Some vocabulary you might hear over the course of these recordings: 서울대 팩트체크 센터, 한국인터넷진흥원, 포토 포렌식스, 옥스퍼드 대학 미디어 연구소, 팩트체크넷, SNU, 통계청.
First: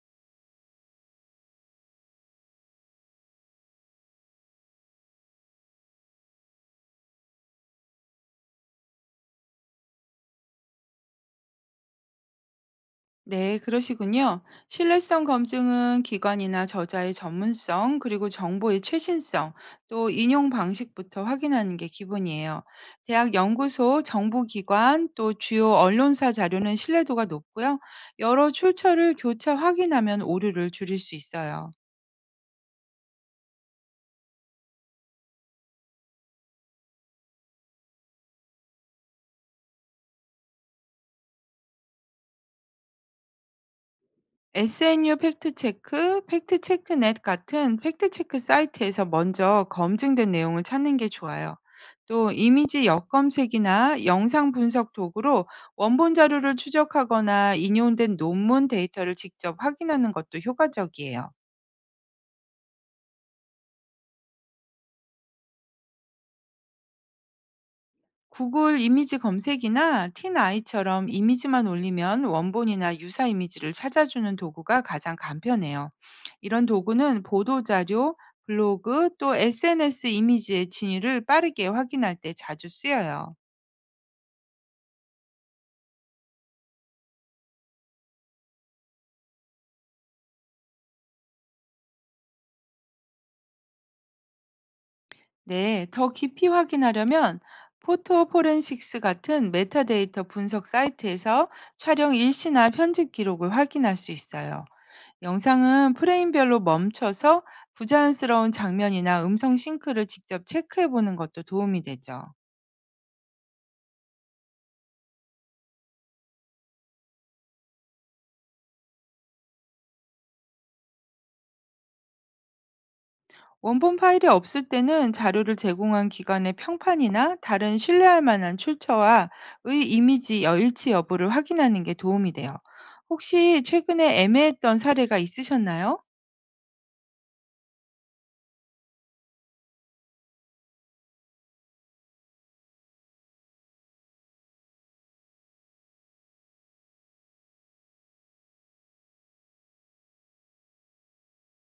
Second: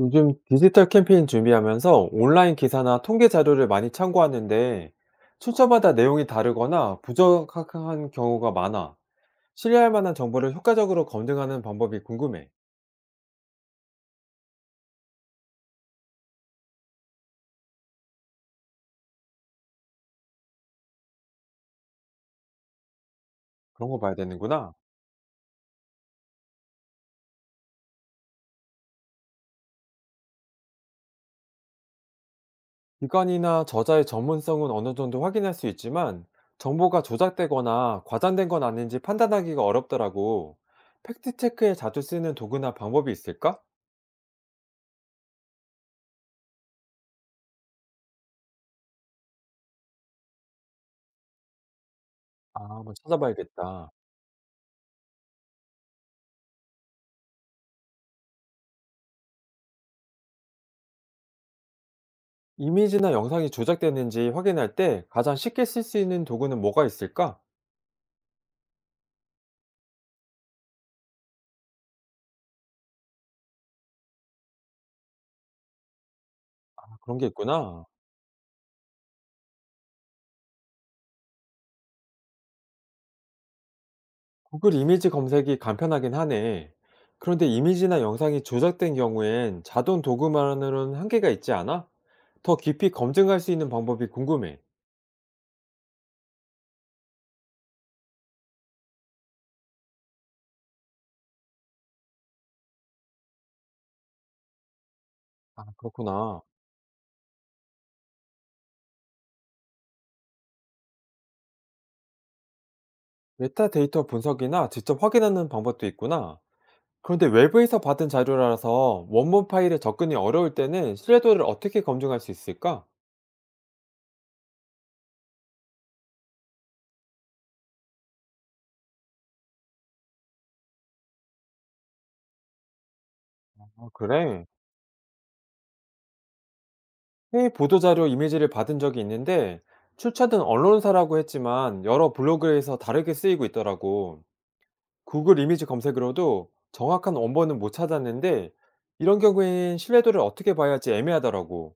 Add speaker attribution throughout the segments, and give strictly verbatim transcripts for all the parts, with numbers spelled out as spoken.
Speaker 1: 요즘 디지털 캠페인 준비하면서 온라인 기사나 통계 자료를 많이 참고하는데 출처마다 내용이 다르거나 부정확한 경우가 많아. 신뢰할 만한 정보를 효과적으로 검증하는 방법이 궁금해.
Speaker 2: 네, 그러시군요. 신뢰성 검증은 기관이나 저자의 전문성, 그리고 정보의 최신성, 또 인용 방식부터 확인하는 게 기본이에요. 대학
Speaker 1: 그런 거
Speaker 2: 연구소,
Speaker 1: 봐야 되는구나.
Speaker 2: 정보기관, 또 주요 언론사 자료는 신뢰도가 높고요. 여러 출처를 교차 확인하면 오류를 줄일 수 있어요.
Speaker 1: 기관이나 저자의 전문성은 어느 정도 확인할 수 있지만 정보가 조작되거나 과장된 건 아닌지 판단하기가 어렵더라고. 팩트체크에 자주 쓰는 도구나 방법이 있을까?
Speaker 2: 에스엔유 팩트체크, 팩트체크넷 같은 팩트체크 사이트에서 먼저 검증된 내용을 찾는 게 좋아요. 또
Speaker 1: 아,
Speaker 2: 이미지
Speaker 1: 한번 찾아봐야겠다.
Speaker 2: 역검색이나 영상 분석 도구로 원본 자료를 추적하거나 인용된 논문 데이터를 직접 확인하는 것도 효과적이에요.
Speaker 1: 이미지나 영상이 조작됐는지 확인할 때 가장 쉽게 쓸 수 있는 도구는 뭐가 있을까?
Speaker 2: 구글 이미지 검색이나 틴아이처럼 이미지만 올리면 원본이나 유사 이미지를 찾아주는 도구가 가장 간편해요. 이런
Speaker 1: 아, 그런
Speaker 2: 도구는
Speaker 1: 게 있구나.
Speaker 2: 보도자료, 블로그 또 에스엔에스 이미지의 진위를 빠르게 확인할 때 자주 쓰여요.
Speaker 1: 구글 이미지 검색이 간편하긴 하네. 그런데 이미지나 영상이 조작된 경우엔 자동 도구만으로는 한계가 있지 않아? 더 깊이 검증할 수 있는 방법이 궁금해.
Speaker 2: 네, 더 깊이 확인하려면 포토 포렌식스 같은 메타데이터 분석 사이트에서 촬영 일시나 편집 기록을 확인할 수 있어요.
Speaker 1: 아,
Speaker 2: 영상은
Speaker 1: 그렇구나.
Speaker 2: 프레임별로 멈춰서 부자연스러운 장면이나 음성 싱크를 직접 체크해 보는 것도 도움이 되죠.
Speaker 1: 메타데이터 분석이나 직접 확인하는 방법도 있구나. 그런데 외부에서 받은 자료라서 원본 파일에 접근이 어려울 때는 신뢰도를 어떻게 검증할 수 있을까?
Speaker 2: 원본 파일이 없을 때는 자료를 제공한 기관의 평판이나 다른 신뢰할 만한 출처와 의 이미지 여일치 여부를 확인하는 게 도움이 돼요. 혹시
Speaker 1: 아,
Speaker 2: 최근에
Speaker 1: 그래.
Speaker 2: 애매했던 사례가 있으셨나요?
Speaker 1: 해외 보도자료 이미지를 받은 적이 있는데 출처든 언론사라고 했지만 여러 블로그에서 다르게 쓰이고 있더라고. 구글 이미지 검색으로도 정확한 원본은 못 찾았는데 이런 경우엔 신뢰도를 어떻게 봐야 할지 애매하더라고.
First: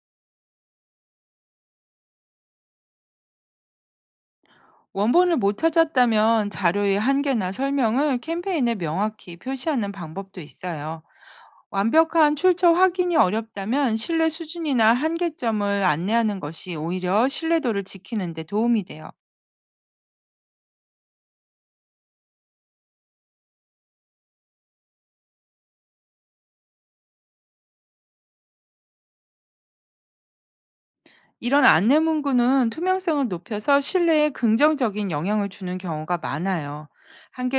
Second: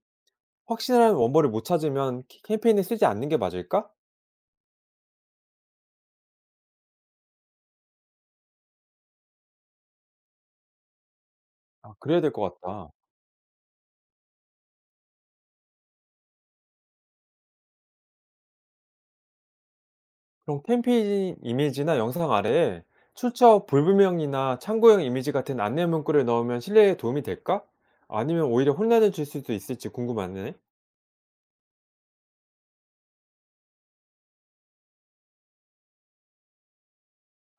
Speaker 1: 확실한 원본을 못 찾으면 키- 캠페인에 쓰지 않는 게 맞을까?
Speaker 2: 원본을 못 찾았다면 자료의 한계나 설명을 캠페인에 명확히 표시하는 방법도 있어요.
Speaker 1: 아, 그래야 될
Speaker 2: 완벽한
Speaker 1: 것
Speaker 2: 출처
Speaker 1: 같다.
Speaker 2: 확인이 어렵다면 신뢰 수준이나 한계점을 안내하는 것이 오히려 신뢰도를 지키는 데 도움이 돼요.
Speaker 1: 그럼 캠페인 이미지나 영상 아래에 출처 불분명이나 참고용 이미지 같은 안내 문구를 넣으면 신뢰에 도움이 될까? 아니면 오히려 혼란을 줄 수도 있을지 궁금하네.
Speaker 2: 이런 안내 문구는 투명성을 높여서 신뢰에 긍정적인 영향을 주는 경우가 많아요.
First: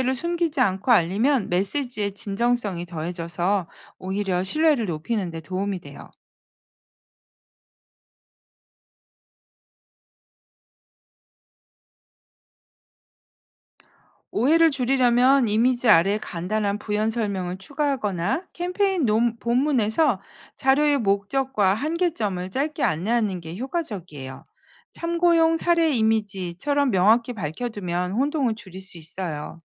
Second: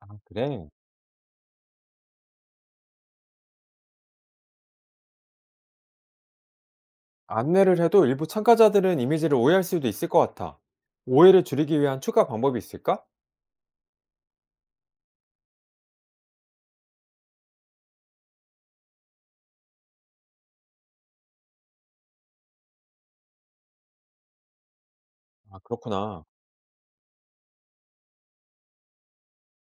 Speaker 1: 아,
Speaker 2: 숨기지
Speaker 1: 그래.
Speaker 2: 않고 알리면 메시지의 진정성이 더해져서 오히려 신뢰를 높이는 데 도움이 돼요.
Speaker 1: 안내를 해도 일부 참가자들은 이미지를 오해할 수도 있을 것 같아. 오해를 줄이기 위한 추가 방법이 있을까?
Speaker 2: 오해를 줄이려면 이미지 아래 간단한 부연 설명을 추가하거나 캠페인 논- 본문에서 자료의 목적과 한계점을 짧게 안내하는 게 효과적이에요. 참고용
Speaker 1: 아,
Speaker 2: 사례
Speaker 1: 그렇구나.
Speaker 2: 이미지처럼 명확히 밝혀두면 혼동을 줄일 수 있어요.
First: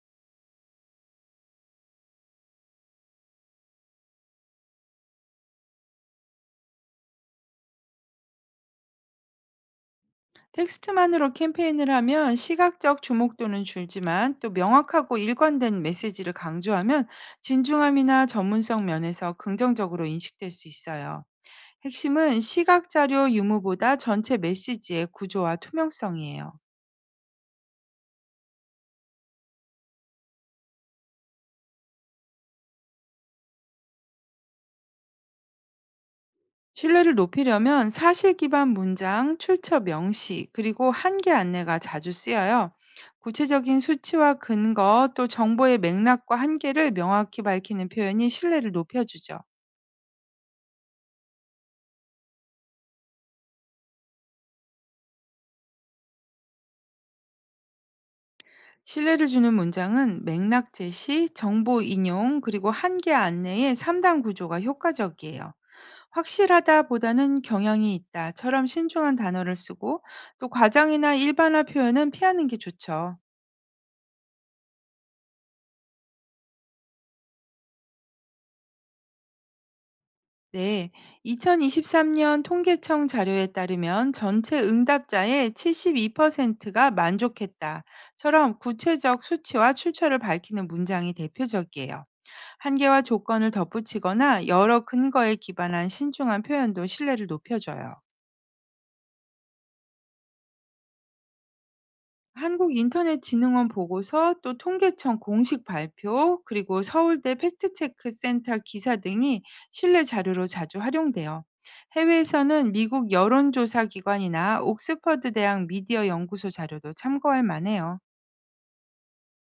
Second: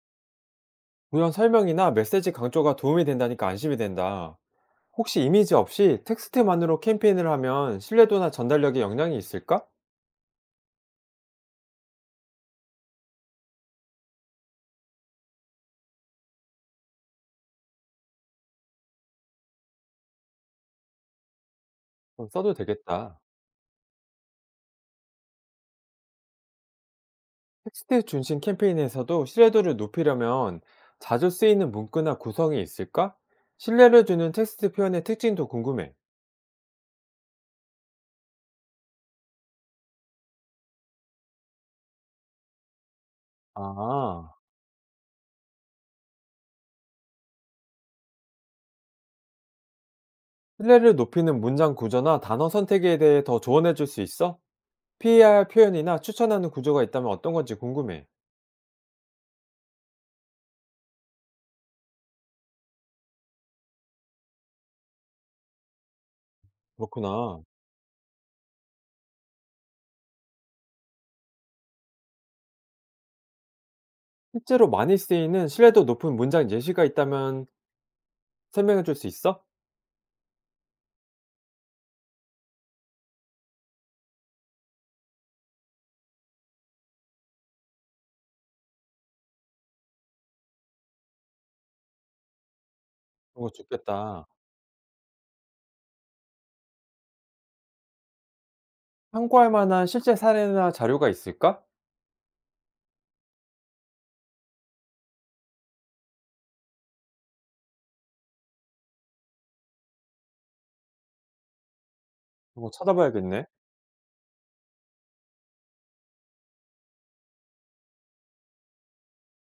Speaker 1: 구현 설명이나 메시지 강조가 도움이 된다니까 안심이 된다. 혹시 이미지 없이 텍스트만으로 캠페인을 하면 신뢰도나 전달력에 영향이 있을까?
Speaker 2: 텍스트만으로 캠페인을 하면 시각적 주목도는 줄지만 또 명확하고 일관된 메시지를 강조하면 진중함이나 전문성 면에서 긍정적으로 인식될 수 있어요.
Speaker 1: 그럼
Speaker 2: 핵심은
Speaker 1: 써도
Speaker 2: 시각
Speaker 1: 되겠다.
Speaker 2: 자료 유무보다 전체 메시지의 구조와 투명성이에요.
Speaker 1: 텍스트 중심 캠페인에서도 신뢰도를 높이려면 자주 쓰이는 문구나 구성이 있을까? 신뢰를 주는 텍스트 표현의 특징도 궁금해.
Speaker 2: 신뢰를 높이려면 사실 기반 문장, 출처 명시, 그리고 한계 안내가 자주 쓰여요. 구체적인
Speaker 1: 아.
Speaker 2: 수치와 근거, 또 정보의 맥락과 한계를 명확히 밝히는 표현이 신뢰를 높여주죠.
Speaker 1: 신뢰를 높이는 문장 구조나 단어 선택에 대해 더 조언해 줄 수 있어? 피해야 할 표현이나 추천하는 구조가 있다면 어떤 건지 궁금해.
Speaker 2: 신뢰를 주는 문장은 맥락 제시, 정보 인용, 그리고 한계 안내의 삼 단 구조가 효과적이에요. 확실하다보다는
Speaker 1: 그렇구나.
Speaker 2: 경향이 있다처럼 신중한 단어를 쓰고 또 과장이나 일반화 표현은 피하는 게 좋죠.
Speaker 1: 실제로 많이 쓰이는 신뢰도 높은 문장 예시가 있다면 설명해 줄 수 있어?
Speaker 2: 네, 이천이십삼 년 통계청 자료에 따르면 전체 응답자의 칠십이 퍼센트가 만족했다처럼 구체적 수치와 출처를 밝히는 문장이 대표적이에요. 한계와
Speaker 1: 그거
Speaker 2: 조건을
Speaker 1: 좋겠다.
Speaker 2: 덧붙이거나 여러 근거에 기반한 신중한 표현도 신뢰를 높여줘요.
Speaker 1: 참고할 만한 실제 사례나 자료가 있을까?
Speaker 2: 한국인터넷진흥원 보고서, 또 통계청 공식 발표, 그리고 서울대 팩트체크 센터 기사 등이 신뢰 자료로 자주 활용돼요.
Speaker 1: 그거
Speaker 2: 해외에서는 미국
Speaker 1: 찾아봐야겠네.
Speaker 2: 여론조사 기관이나 옥스퍼드 대학 미디어 연구소 자료도 참고할 만해요.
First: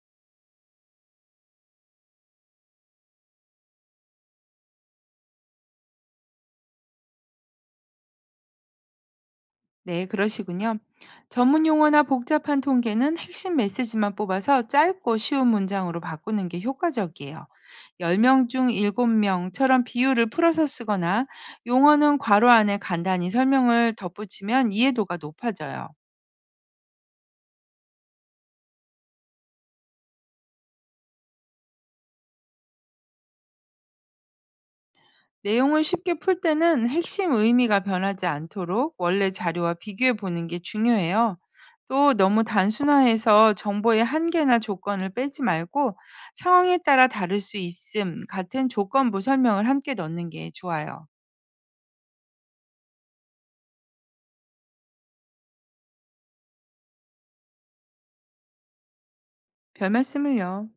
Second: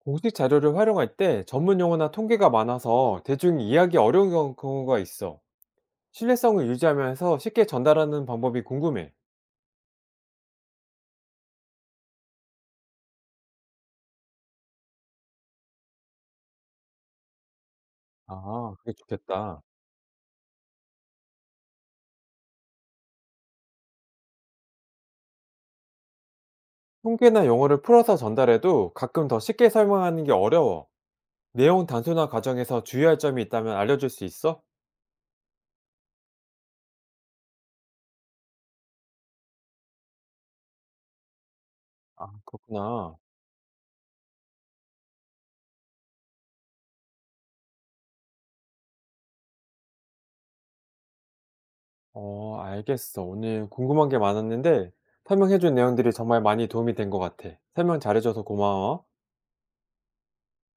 Speaker 1: 공식 자료를 활용할 때 전문 용어나 통계가 많아서 대중이 이해하기 어려운 경우- 경우가 있어. 신뢰성을 유지하면서 쉽게 전달하는 방법이 궁금해.
Speaker 2: 네, 그러시군요. 전문 용어나 복잡한 통계는 핵심 메시지만 뽑아서 짧고 쉬운 문장으로 바꾸는 게 효과적이에요. 열 명 중
Speaker 1: 아, 그게 좋겠다.
Speaker 2: 일곱 명처럼 비율을 풀어서 쓰거나 용어는 괄호 안에 간단히 설명을 덧붙이면 이해도가 높아져요.
Speaker 1: 통계나 용어를 풀어서 전달해도 가끔 더 쉽게 설명하는 게 어려워. 내용 단순화 과정에서 주의할 점이 있다면 알려줄 수 있어?
Speaker 2: 내용을 쉽게 풀 때는 핵심 의미가 변하지 않도록 원래 자료와 비교해 보는 게 중요해요. 또
Speaker 1: 아,
Speaker 2: 너무
Speaker 1: 그렇구나.
Speaker 2: 단순화해서 정보의 한계나 조건을 빼지 말고 상황에 따라 다를 수 있음 같은 조건부 설명을 함께 넣는 게 좋아요.
Speaker 1: 어, 알겠어. 오늘 궁금한 게 많았는데 설명해준 내용들이 정말 많이 도움이 된 것 같아. 설명 잘해줘서 고마워.
Speaker 2: 별 말씀을요.